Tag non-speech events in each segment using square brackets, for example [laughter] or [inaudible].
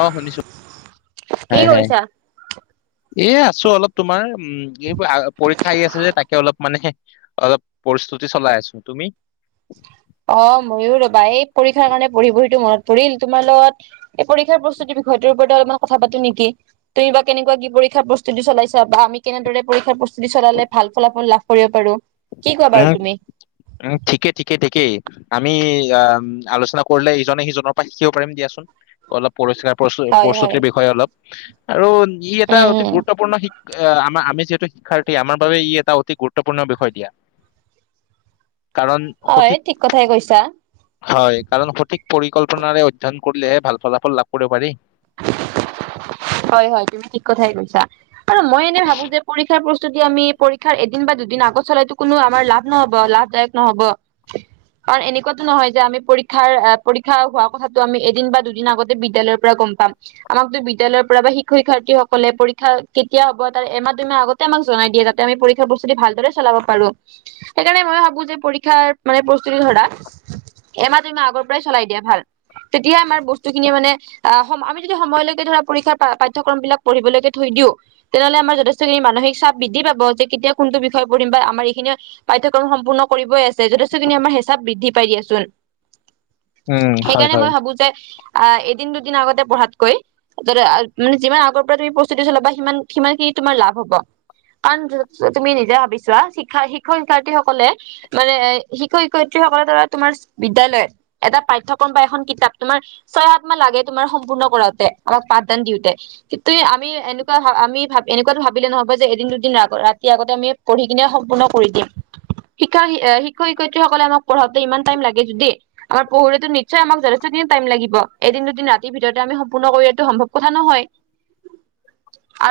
অ শুনিছো, কি হয় হয়। কৰিছা? এ আছো অলপ তোমাৰ উম এইবোৰ আ পৰীক্ষা আহি আছে যে তাকে অলপ মানে হে অলপ প্ৰস্তুতি চলাই আছো, তুমি? অ ময়ো ৰ'বা! এই পৰীক্ষাৰ কাৰণে পঢ়ি বহিটো মনত পৰিল তোমাৰ লগত এই পৰীক্ষাৰ প্ৰস্তুতিৰ বিষয়টোৰ ওপৰতে অলপমান কথা পাতো নেকি? তুমি বা কেনেকুৱা কি পৰীক্ষাৰ প্ৰস্তুতি চলাইছা বা আমি কেনেদৰে পৰীক্ষাৰ প্ৰস্তুতি চলালে ভাল ফলাফল লাভ কৰিব পাৰো? কি কোৱা বাৰু উম, তুমি? উম ঠিকে ঠিকে ঠিকেই। আমি আহ আলোচনা কৰিলে ইজনে সিজনৰ পৰা শিকিব পাৰিম দিয়াচোন। অলপ পৰীক্ষাৰ প্ৰস্তুতি হয় হয় প্ৰস্তুতিৰ বিষয়ে অলপ। আৰু ই এটা উম অতি উম গুৰুত্বপূৰ্ণ শিক আ আমাৰ আমি যিহেতু শিক্ষাৰ তে আমাৰ বাবে ই এটা অতি গুৰুত্বপূৰ্ণ বিষয় দিয়া কাৰণ হয় সঠিক ঠিক কথাই কৈছা। হয় কাৰণ সঠিক পৰিকল্পনাৰে অধ্যয়ন কৰিলেহে ভাল ফলাফল লাভ কৰিব পাৰি। হয় হয় তুমি ঠিক কথাই কৈছা আৰু মই এনে ভাবো যে পৰীক্ষাৰ প্ৰস্তুতি আমি পৰীক্ষাৰ এদিন বা দুদিন আগত চলাইতো কোনো আমাৰ লাভ নহব, লাভদায়ক নহব। কাৰণ এনেকুৱাতো নহয় যে আমি পৰীক্ষাৰ আ পৰীক্ষা হোৱা কথাটো আমি এদিন বা দুদিন আগতে বিদ্যালয়ৰ পৰা গম পাম। আমাকতো বিদ্যালয় পৰা বা শিক্ষক - শিক্ষাৰ্থীসকলে পৰীক্ষা কেতিয়া হব তাৰ এমাহ, দুমাহ আগতে আমাক জনাই দিয়া যা দে আমি পৰীক্ষা প্ৰস্তুতি ভালদৰে চলাব পাৰো। সেইকাৰণে মই ভাবো যে পৰীক্ষাৰ মানে প্ৰস্তুতি ধৰা এমাহ, দুইমাহ আগৰ পৰাই চলাই দিয়া ভাল। তেতিয়া আমাৰ বস্তুখিনি মানে আ সম আমি যদি সময়লৈকে ধৰা পৰীক্ষা বা পাঠ্যক্ৰমবিলাক পঢ়িবলৈকে থৈ দিও তেনেহ'লে আমাৰ যথেষ্টখিনি মানসিক চাপ বৃদ্ধি পাব যে কেতিয়া কোনটো বিষয় পঢ়িম বা আমাৰ এইখিনে পাঠ্যক্ৰম সম্পূৰ্ণ কৰিবই আছে যথেষ্টখিনি আমাৰ হেঁচাপ বৃদ্ধি পাই দিয়াচোন। [inaudible] হয় সেইকাৰণে হয় মই ভাবো যে আহ এদিন- দুদিন আগতে পঢ়াতকৈ যদি আ মানে যিমান আগৰ পৰা তুমি প্ৰস্তুতি চলাবা সিমান সিমানখিনি তোমাৰ লাভ হ'ব। কাৰণ জ জ তুমি নিজে ভাবি চোৱা? শিক্ষা শিক্ষক - শিক্ষাৰ্থীসকলে মানে এই শিক্ষক - শিক্ষয়িত্ৰীসকলে ধৰা তোমাৰ বিদ্যালয়ত এটা পাঠ্যক্ৰম বা এখন কিতাপ, তোমাৰ ছয়, সাত মাহ লাগে তোমাৰ সম্পূৰ্ণ কৰাতে আমাক পাঠদান দিওঁ তে কিন্তু এই আমি এনেকুৱা ভা আমি ভাবি এনেকুৱাতো ভাবিলে নহব যে এদিন - দুদিন আগ ৰাতি আগতে আমি পঢ়ি কিনে সম্পূৰ্ণ কৰি দিম শিক্ষা শিক্ষক শিক্ষয়িত্ৰীসকলে আমাক পঢ়াওঁতে ইমান টাইম লাগে যদিই আমাৰ পহৰাতো নিশ্চয় আমাক যথেষ্ট দিন টাইম লাগিবদ দুদিন ৰাতি ভিততে আমি সম্পূৰ্ণ কৰিটো সম্ভৱ নহয়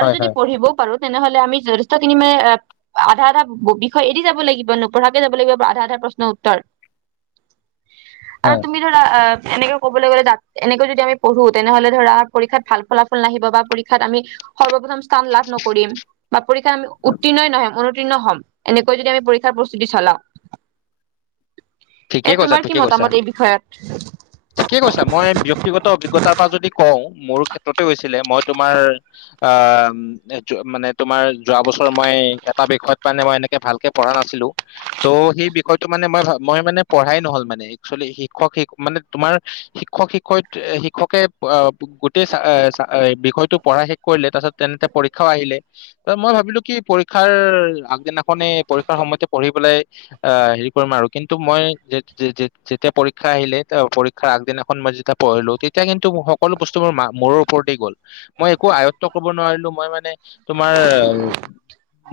আৰু যদি হয় পঢ়িবও পাৰো তেনেহলে আমি যথেষ্টখিনি মানে আধা আধা বিষয় এৰি যাব লাগিব নপঢ়াকে যাব লাগিব আধা আধা প্ৰশ্নৰ উত্তৰ। [inaudible] আৰু হয় তুমি ধৰা অ এনেকে কবলৈ গ'লে তাত এনেকে যদি আমি পঢ়ো তেনেহলে ধৰা পৰীক্ষাত ভাল ফলাফল নাহিব বা পৰীক্ষাত আমি সৰ্বপ্ৰথম স্থান লাভ নকৰিম বা পৰীক্ষা আমি উত্তীৰ্ণ নহম অনুতীৰ্ণ হ'ম। এনেকৈ যদি আমি পৰীক্ষাৰ প্ৰস্তুতি চলাওঁ। এ ঠিকেই কৈছা তোমাৰ কি ঠিকে কৈছা মতামত এই ঠিকে বিষয়ত। কৈছা মই ব্যক্তিগত অভিজ্তাৰ পৰা যদি কওঁ মোৰ ক্ষেত্ৰতে হৈছিলে মই তোমাৰ অ'। মানে তোমাৰ যোৱা বছৰ মই এটা বিষয়ত মানে মই এনেকে ভালকে পঢ়া নাছিলো ত সেই বিষয়টো মানে মই মই মানে পঢ়াই নহল মানে একচুৱেলি শিক্ষক মানে তোমাৰ শিক্ষক শিক্ষয়িত শিক্ষকে গোটেই চা চা বিষয়তটো পঢ়া শ কৰিলে তাৰ পাছত তেনেতে পৰীক্ষাও আহিলে মই ভাবিলো কি পৰীক্ষাৰ আগদিনাখনে পৰীক্ষাৰ সময়তে পঢ়ি পেলাই অ হেৰি কৰিম আৰু। কিন্তু মই যেতিয়া পৰীক্ষা আহিলে পৰীক্ষাৰ আগদিনাখন মই যেতিয়া পঢ়িলোঁ তেতিয়া কিন্তু সকলো বস্তু মা মোৰ ওপৰতে গ'ল। মই একো আয়ত্ব কৰিব নোৱাৰিলো মই মানে তোমাৰ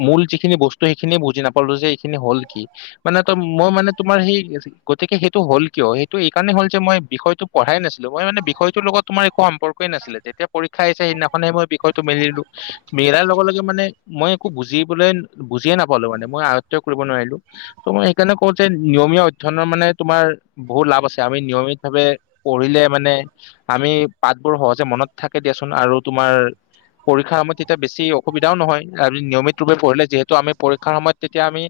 মূল যিখিনি বস্তু সেইখিনিয়ে বুজি নাপালো যে এইখিনি হল কি মানে ত মই মানে তোমাৰ সেই গতিকে সেইটো হ'ল কিয় সেইটো এই কাৰণে হ'ল যে মই বিষয়টো পঢ়াই নাছিলো। মই মানে বিষয়টোৰ লগত তোমাৰ একো সম্পৰ্কে নাছিলে যেতিয়া পৰীক্ষা আছে সদিনাখনে মই বিষয়টো মিলো। মেৰাৰ লগে লগে মানে মই একো বুজিবলৈ বুজিয়ে নাপালো মানে মই আয়ত্ব কৰিব নোৱাৰিলো ত মই সেইকাৰণে ক নিয়মীয়া অধ্যয়নৰ মানে তোমাৰ বহুত লাভ আছে আমি নিয়মিত ভাৱে পঢ়িলে মানে আমি পাতবোৰ সহজে মনত থাকে দিয়াচোন আৰু তোমাৰ পৰীক্ষাৰ সময়ত তেতিয়া বেছ অসবিধাও নহয় আম নিয়মিত ৰূপে পঢ়িলে যিহেতু আমি পৰীক্ষাৰ সময় তেতিয়া আমি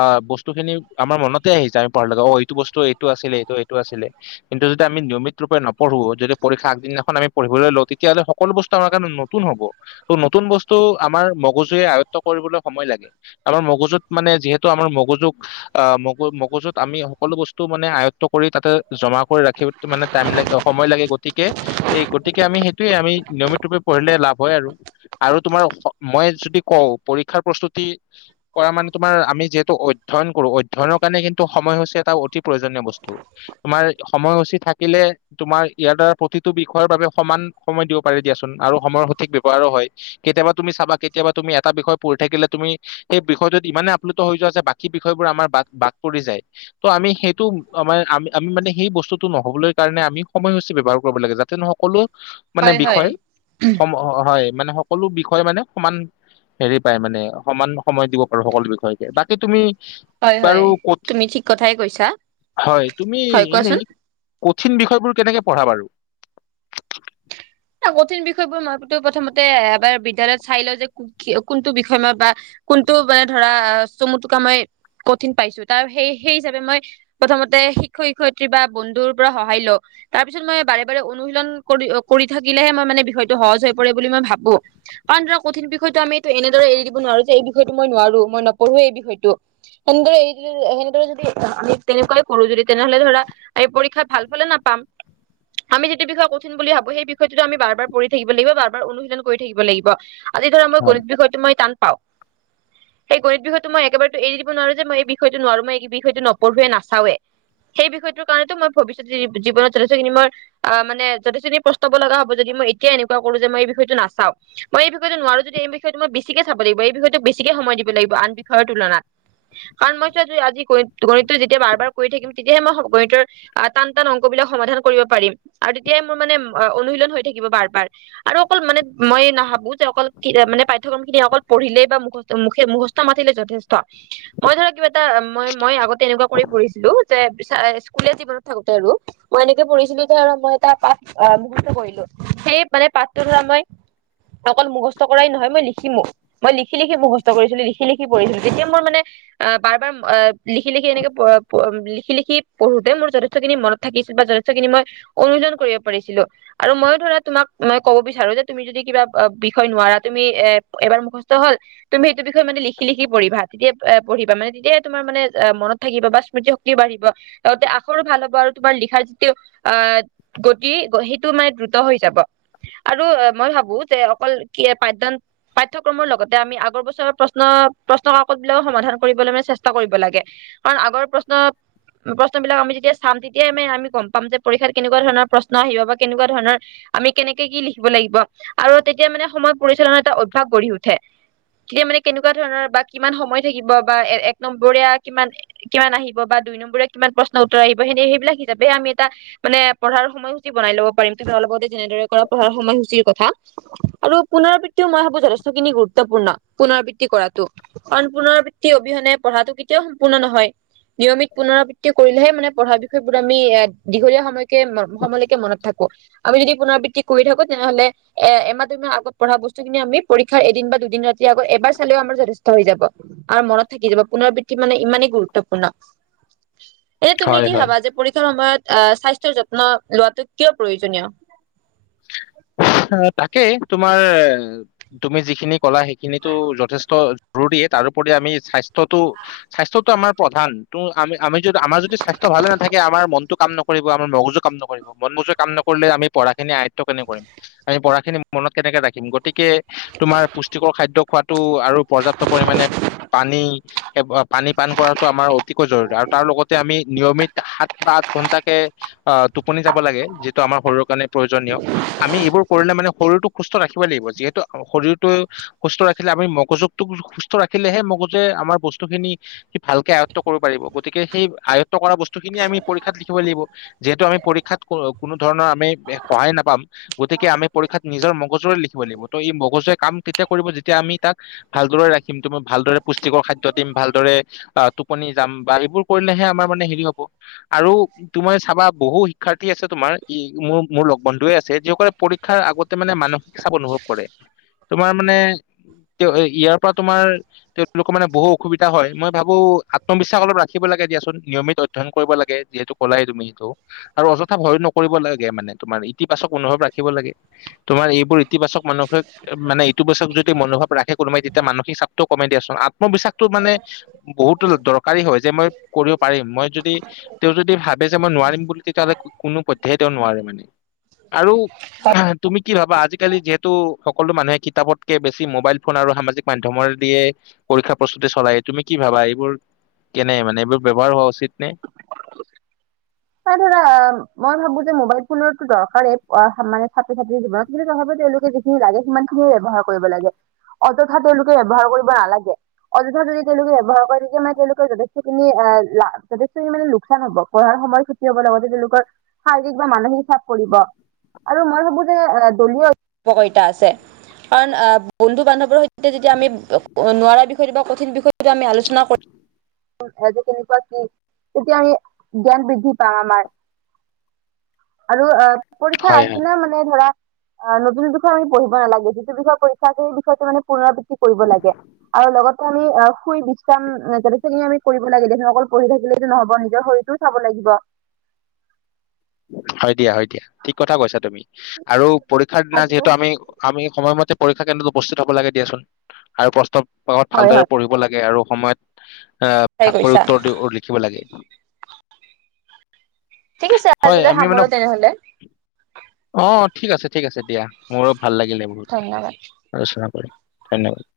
আহ বস্তু খিনি আমাৰ মনত আহি [unintelligible] পাৰ লগ অ এইটো বস্তু এইটো আছিলে এইটো এইটো আছিলে কিন্তু যদি আমি নিয়মিত আগৰ পৰাই নপঢ়ো যদি পৰীক্ষা আগদিনাখন আমি পঢ়িবলৈ লওঁ তেতিয়াহ'লে সকলো বস্তু আমাৰ কাৰনে নতুন হ'ব ত' নতুন বস্তু আমাৰ মগজুৱে আয়ত্ব কৰিবলৈ সময় লাগে আমাৰ মগজুত মানে যিহেতু আমাৰ মগজুক আহ ম মই মগজুত আমি সকলো বস্তু মানে আয়ত্ত কৰি তাতে জমা কৰি ৰাখিব মানে টাইম লাগ সময় লাগে গতিকে এই গতিকে আমি সেইটোয়ে আমি নিয়মিত ৰূপে পঢ়িলে লাভ হয় আৰু আৰু তোমাৰ মই যদি কওঁ পৰীক্ষাৰ প্ৰস্তুতি কৰা মানে তোমাৰ আমি যিহেতু অধ্যয়ন কৰোঁ অধ্যয়নক কাৰণে কিন্তু সময়সূচী এটা অতি প্ৰয়োজনীয় বস্তু তোমাৰ সময়সূচী থাকিলে তোমাৰ ইয়াৰ দ্বাৰা প্ৰতিটো বিষয়ৰ বাবে সমান সময় দিব পাৰি দিয়াচোন আৰু সময়ৰ সঠিক ব্যাৱহাৰো হয় কেতিয়াবা তুমি চাবা কেতিয়াবা তুমি এটা বিষয় পঢ়ি থাকিলে তুমি সেই বিষয়টোত ইমানে আপ্লুত হৈ যোৱা যে বাকী বিষয়বোৰ আমাৰ বাদ বাদ পৰি যায় ত' আমি সেইটো আমাৰ আমি আমি মানে সেই বস্তুটো নহবলৈ কাৰণে আমি সময়সূচী ব্যৱহাৰ কৰিব লাগে যাতে নহওক সকলো মানে হয় হয় বিষয় সম হয় মানে সকলো বিষয় মানে সমান হেৰি পাই মানে সমান সময় দিব পাৰো সকলো বিষয়কে। বাকী তুমি- হয়, বাৰু হয় ক'ত তুমি ঠিক কথাই কৈছা। হয় তুমি হয়, এনেই কোৱাচোন? কঠিন বিষয়বোৰ কেনেকে পঢ়া বাৰু? এ কঠিন বিষয় বোৰ মইতো প্ৰথমতে এবাৰ বিদ্যালয়ত চাই লওঁ যে- কোনটো বিষয়ে মই বা কোনটো মানে ধৰা চমু টোকা মই- কঠিন পাইছো। তাৰ সেই সেই হিচাপে মই- প্ৰথমতে শিক্ষক শিক্ষয়িত্ৰী বা বন্ধুৰ পৰা সহায় লওঁ। তাৰ পিছত মই বাৰে বাৰে অনুশীলন কৰি কৰি থাকিলেহে মই মানে বিষয়টো সহজ হৈ পৰে বুলি মই ভাবোঁ। কাৰণ ধৰা কঠিন বিষয়টো আমি এইটো এনেদৰে এৰি দিব নোৱাৰোঁ যে এই বিষয়টো মই নোৱাৰোঁ, মই নপঢ়োয়ে এই বিষয়টো। সেনেদৰে এই যদি এনেদৰে যদি আমি তেনেকুৱাই কৰোঁ যদি তেনেহলে ধৰা- আমি পৰীক্ষাত ভাল ফালে নাপাম। আমি যিটো বিষয়ে কঠিন বুলি ভাবো সেই বিষয়ে- যিটো আমি বাৰ বাৰ বাৰ পঢ়ি থাকিব লাগিব, বাৰ বাৰ অনুশীলন কৰি থাকিব লাগিব। আজি ধৰা মই হয় গণিত বিষয়টো মই টান- পাওঁ। সেই গণিত বিষয়টো মই একেবাৰেতো এৰি দিব নোৱাৰোঁ যে মই এই বিষয়টো নোৱাৰোঁ, মই এই বিষয়টো নপঢ়োঁৱে নাচাওঁৱে। সেই বিষয়টোৰ কাৰণেতো মই ভৱিষ্যতে জীৱনত যথেষ্টখিনি মই অঁ মানে যথেষ্টখিনি- চাব লগা হ'ব যদি মই এতিয়া এনেকুৱা কৰোঁ যে মই এই বিষয়টো নাচাওঁ। মই এই বিয়টো নোৱাৰো যদি এই বিষয়টো মই এই মই বিষয়টো নোৱাৰোঁ যদি এই বিষয়টো বেছিকে চাব লাগিব, এই বিষয়টোক বেছিকে সময় দিব লাগিব আন বিষয়ৰ তুলনাত। কাৰণ মই চোৱা আজি গণিত গণিতটো যেতিয়া বাৰ বাৰ কৰি থাকিম তেতিয়াহে মই গণিতৰ- আ টান টান অংক বিলাক সমাধান কৰিব পাৰিম আৰু তেতিয়াই মোৰ মানে অনুশীলন হৈ থাকিব বাৰ বাৰ। আৰু অকল মানে মই নাভাবো যে অকল মানে পাঠ্যক্ৰম খিনি অকল পঢ়িলে বা মুখস্থ মুখে মুখস্থ- মাতিলে যথেষ্ট। মই ধৰা কিবা এটা মই মই আগতে এনেকুৱা কৰি পঢ়িছিলোঁ যে স্কুলে জীৱনত থাকোতে আৰু, - মই এনেকে পঢ়িছিলোঁ যে আৰু মই এটা পাঠ মুখস্থ কৰিলোঁ। সেই মানে পাঠটোৰ পৰা মই- অকল মুখস্থ কৰাই নহয়, মই লিখিমো। মই লিখি লিখি মুুখস্থ কৰিছিলোঁ, লিখি লিখি পঢ়ছিলোঁ। তেতিয়া মোৰ মানে- আহ বাৰ বাৰ আ লিখি লিখি এনেকে প প লিখি লিখি পঢ়োতে মোৰ যথেষ্টখিনি মনত- থাকিছিল বা যথেষ্ট খিনি মই অনুশীলন কৰিব পাৰিছিলোঁ। আৰু মই ধৰা তোমাক মই কব বিচাৰো যে তুমি যদি কিবা বিষয় নোৱাৰা, তুমি এ এবাৰ মুখস্থ হ'ল- তুমি সেইটো বিষয়ে মানে লিখি লিখি পঢ়িবা পঢ়িবা, তেতিয়া তেতিয়াহে তোমাৰা মানে অঁ মনত- থাকিব বা স্মৃতি শক্তিও বাঢ়িব লগতে আখৰো ভাল হ'ব আৰু তোমাৰ লিখাৰ যিটো আহ- কি সেইটো মানে দ্ৰুত হৈ যাব আৰু মই ভাবো যে অকল কি পাঠদান- পাঠ্যক্ৰমৰ লগতে আমি আগৰ বছৰৰ প্ৰশ্ন প্ৰশ্ন কাকত বিলাক সমাধান কৰিবলৈ আমি চেষ্টা কৰিব লাগে। কাৰণ আগৰ প্ৰশ্নত- প্ৰশ্ন বিলাক আমি যেতিয়া চাম তেতিয়াই আমি গম পাম যে পৰীক্ষাত কেনেকুৱা ধৰণৰ প্ৰশ্ন আহিব বা কেনেকুৱা ধৰণৰ- আমি কেনেকে কি লিখিব লাগিব আৰু তেতিয়া মানে সময় পৰিচালনাৰ এটা অভ্যাস গঢ়ি উঠে। তেতিয়া মানে কেনেকুৱা ধৰণৰ বা কিমান সময় থাকিব বা এ এক নম্বৰিয়া কিমান- কিমান আহিব বা দুই নম্বৰিয়া কিমান প্ৰশ্ন উত্তৰ আহিব সেনে সেইবিলাক হিচাপে আমি এটা মানে পঢ়াঁৰ সময়- বনাই ল'ব পাৰিম অপল আগতে যেনেদৰে কৰা পঢ়াঁৰ সময়সূচীৰ কথা। আৰু পুনৰাবৃত্তিও মই ভাবো যথেষ্টখিনি গুৰুত্বপূৰ্ণ পুনৰাবৃত্তি কৰাটো। কাৰণ পুনৰাবৃত্তি অবিহনে পঢ়াঁটো কেতিয়াও সম্পূৰ্ণ নহয়। নিয়মিত পুনৰাবৃত্তি কৰিলেহে মানে পঢ়াঁ বিষয়বোৰ আমি এ দীঘলীয়া সময়কে সময়লৈ- থাকো। আমি যদি পুনৰাবৃত্তি কৰি থাকো তেনেহ'লে- এ এমাহ দুমাহ আগত পঢ়াঁ বস্তুখিনি আমি পৰীক্ষাৰ এদিন বা দুদিন ৰাতি আগত এবাৰ চালেও আমাৰ যথেষ্ট হৈ যাব। আৰু মনত থাকি যাব। পুনৰৰাবৃত্তি মানে ইমানেই গুৰুত্বপূৰ্ণ। [unintelligible] এই তুমি হয় কি হয় ভাবা যে, পৰীক্ষাৰ সময়ত আ স্বাস্থ্যৰ যত্ন লোৱাটো কিয় প্ৰয়োজনীয়? অ', তাকেই তোমাৰ তুমি যিখিনি ক'লা সেইখিনিটো যথেষ্ট জৰুৰীয়ে তাৰোপৰি আমি স্বাস্থ্যটো স্বাস্থ্যতটো আমাৰ প্ৰধান, ত' আমি, আমি যদি আমাৰ যদি স্বাস্থ্য ভালে নাথাকে আমাৰ মনটো কাম নক কৰিব আমাৰ মগজু কাম নকৰিব মন মগযোৱে কাম নকৰিলে আমি পঢ়াখিনি আয়ত্ব কেনেকে কৰিম আমি পঢ়া খিনি মনত কেনেকে ৰাখিম গতিকে তোমাৰ পুষ্টিকৰ খাদ্য খোৱাটো আৰু পৰ্যাপ্ত পৰিমাণে পানী সেই, ব পানী পান কৰাটো আমাৰ অতিকৈ জৰুৰী আৰু তাৰ লগতে আমি নিয়মিত সাত বা আঠ ঘন্টাকে আ, টোপনি যাব লাগে, যিটো আমাৰ শৰীৰৰ কাৰণে প্ৰয়োজনীয় আমি এইবোৰ কৰি মানে, মানে শৰীৰটো সুস্থ ৰাখিবৈ লাগিব যিহেতু শৰীৰটো সুস্থ ৰাখিলে আমি মগজুকটো সুস্থ ৰাখিলেহে মগজুৱে আমাৰ বস্তুখিনি সি ভালকে আয়ত্ব কৰিব পাৰিব, গতিকে সেই আয়ত্ব কৰা বস্তু খিনিয়ে আমি পৰীক্ষাত লিখিব লাগিব যিহেতু, আমি পৰীক্ষাত কো-কোনো ধৰণৰ আমি সহায় নাপাম গতিকে আমি পৰীক্ষাত নিজৰ মগজুৰে লিখিব লাগিব, ত' এই মগজুৰে কাম তেতিয়া কৰিব যেতিয়া আমি তাক ভালদৰে ৰাখিম, তুমি ভালদৰে পুষ্টিকৰ খাদ্য দিম, ভালদৰে আ, টোপনি যাম বা এইবোৰ কৰিলেহে আমাৰ মানে হেৰি হব আৰু তোমাৰ চাবা বহু শিক্ষাৰ্থী আছে। তোমাৰ ই মোৰ, মোৰ লগ বন্ধুৱে আছে যিসকলে পৰীক্ষাৰ আগতে মানে মানসিক চাপ অনুভৱ কৰে, তোমাৰ মানে তে এ, ইয়াৰ পৰা তোমাৰ তেওঁলোকৰ মানে বহু অসুবিধা হয়। মই ভাবো আত্মবিশ্বাস অলপ ৰাখিব লাগে, দিয়াচোন নিয়মিত অ অধ্যয়ন কৰিব লাগে, যিহেতু কলাই তুমি সেইটো আৰু অযথা ভয় নকৰিব লাগে মানে তোমাৰ ইতিবাচক অনুভৱ ৰাখিব লাগে, তোমাৰ এইবোৰ ইতিবাচক মানুহে মানে, ইতিবাচক যদি মনোভাৱ ৰাখে কোনোবাই তেতিয়া মানসিক চাপটোও কমে দিয়াচোন, আত্মবিশ্বাসতটো মানে বহুতো যে দৰকাৰী হয়, যে মই কৰিব পাৰিম, মই যদি তেওঁ যদি ভাবে যে মই নোৱাৰিম বুলি, তেতিয়াহ'লে কোনো পধ্যেই তেওঁ নোৱাৰে মানে। আৰু তুমি কি ভাবা, আজিকালি যিহেতু সকলো মানুহে কিতাপতকে বেছি মোবাইল ফোন আৰু সামাজিক মাধ্যমৰ দিয়ে পৰীক্ষা প্ৰস্তুতি চলাই তুমি কি ভাবা এইবোৰ কেনে মানে, এইবোৰ ব্যৱহাৰ হোৱা উচিত নে? এই ধৰা, মই ভাবো যে মোবাইল ফোনৰতো দৰকাৰেই, অহ, মানে ছাত্ৰ-ছাত্ৰীৰ জীৱনত কিন্তু তথাপি তেওঁলোকে যি যি লাগে সিমান খিনিয়ে ব্যৱহাৰ কৰিব লাগে, অযথা তেওঁলোকে ব্যৱহাৰ কৰিব নালাগে। অযথা যদি তেওঁলোকে ব্যৱহাৰ কৰে, তেতিয়া মানে তেওঁলোকৰ যথেষ্টখিনি আ লা যথেষ্টখিনি মানে লোকচান হব, পঢ়াৰ সময়ত ক্ষতি হ'ব লগতে, তেওঁলোকৰ শাৰীৰিক বা মানসিক চাপ পৰিব আৰু মই ভাবো যে এ দলীয় উপ উপকাৰিতা আছে কাৰণ অ', বন্ধু -বান্ধৱৰ সৈতে তে যেতিয়া আমি ব ক নোৱাৰা বিষয়টো বা কঠিন বিষয়টো আমি আলোচনা কৰ [unintelligible] আজি কেনেকুৱা, কি তেতিয়া আমি জ্ঞান বৃদ্ধি তা মাৰ আৰু আ পৰীক্ষাৰ হয় আগদিনা মান মানে ধৰা আ নতুন বিষয় আমি পঢ়িব নালাগে যিটো বিষয় পৰীক্ষাটো সেই বিষয়টো মানে পুনৰাবৃ টি কৰিব লাগে আৰু লগত ক আমি, অ', শুই বিশ্ৰাম যথেষ্ট খিনি আমি কৰিব লাগে দে হুন, অকল পঢ়ি থাকিলেইটো নহব, নিজৰ শৰীৰতো চাব লাগিব। হয় দিয়া, হয় দিয়া, ঠিক কথা কৈছা তুমি আৰু পৰীক্ষাৰ দিনা আজিলৈ যিহেতু হয় আমি আমি সময়মতে পৰীক্ষা কেন্দ্ৰত উপস্থিত হ'ব লাগে দিয়াচোন আৰু প্ৰশ্ন সময়ত ভালদৰে হয় পঢ়িব লাগে আৰু সময়ত আ ঠিকেই ভাগ কৰি কৈছা উত্তৰ দি লিখিব লাগে। ঠিক আছে হয়, আজিলৈ আমি মানে, সামৰো তেনেহলে অ', ঠিক আছে, ঠিক আছে, দিয়া মোৰ ভাল লাগিলে ব ধন্যবাদ [inaudible]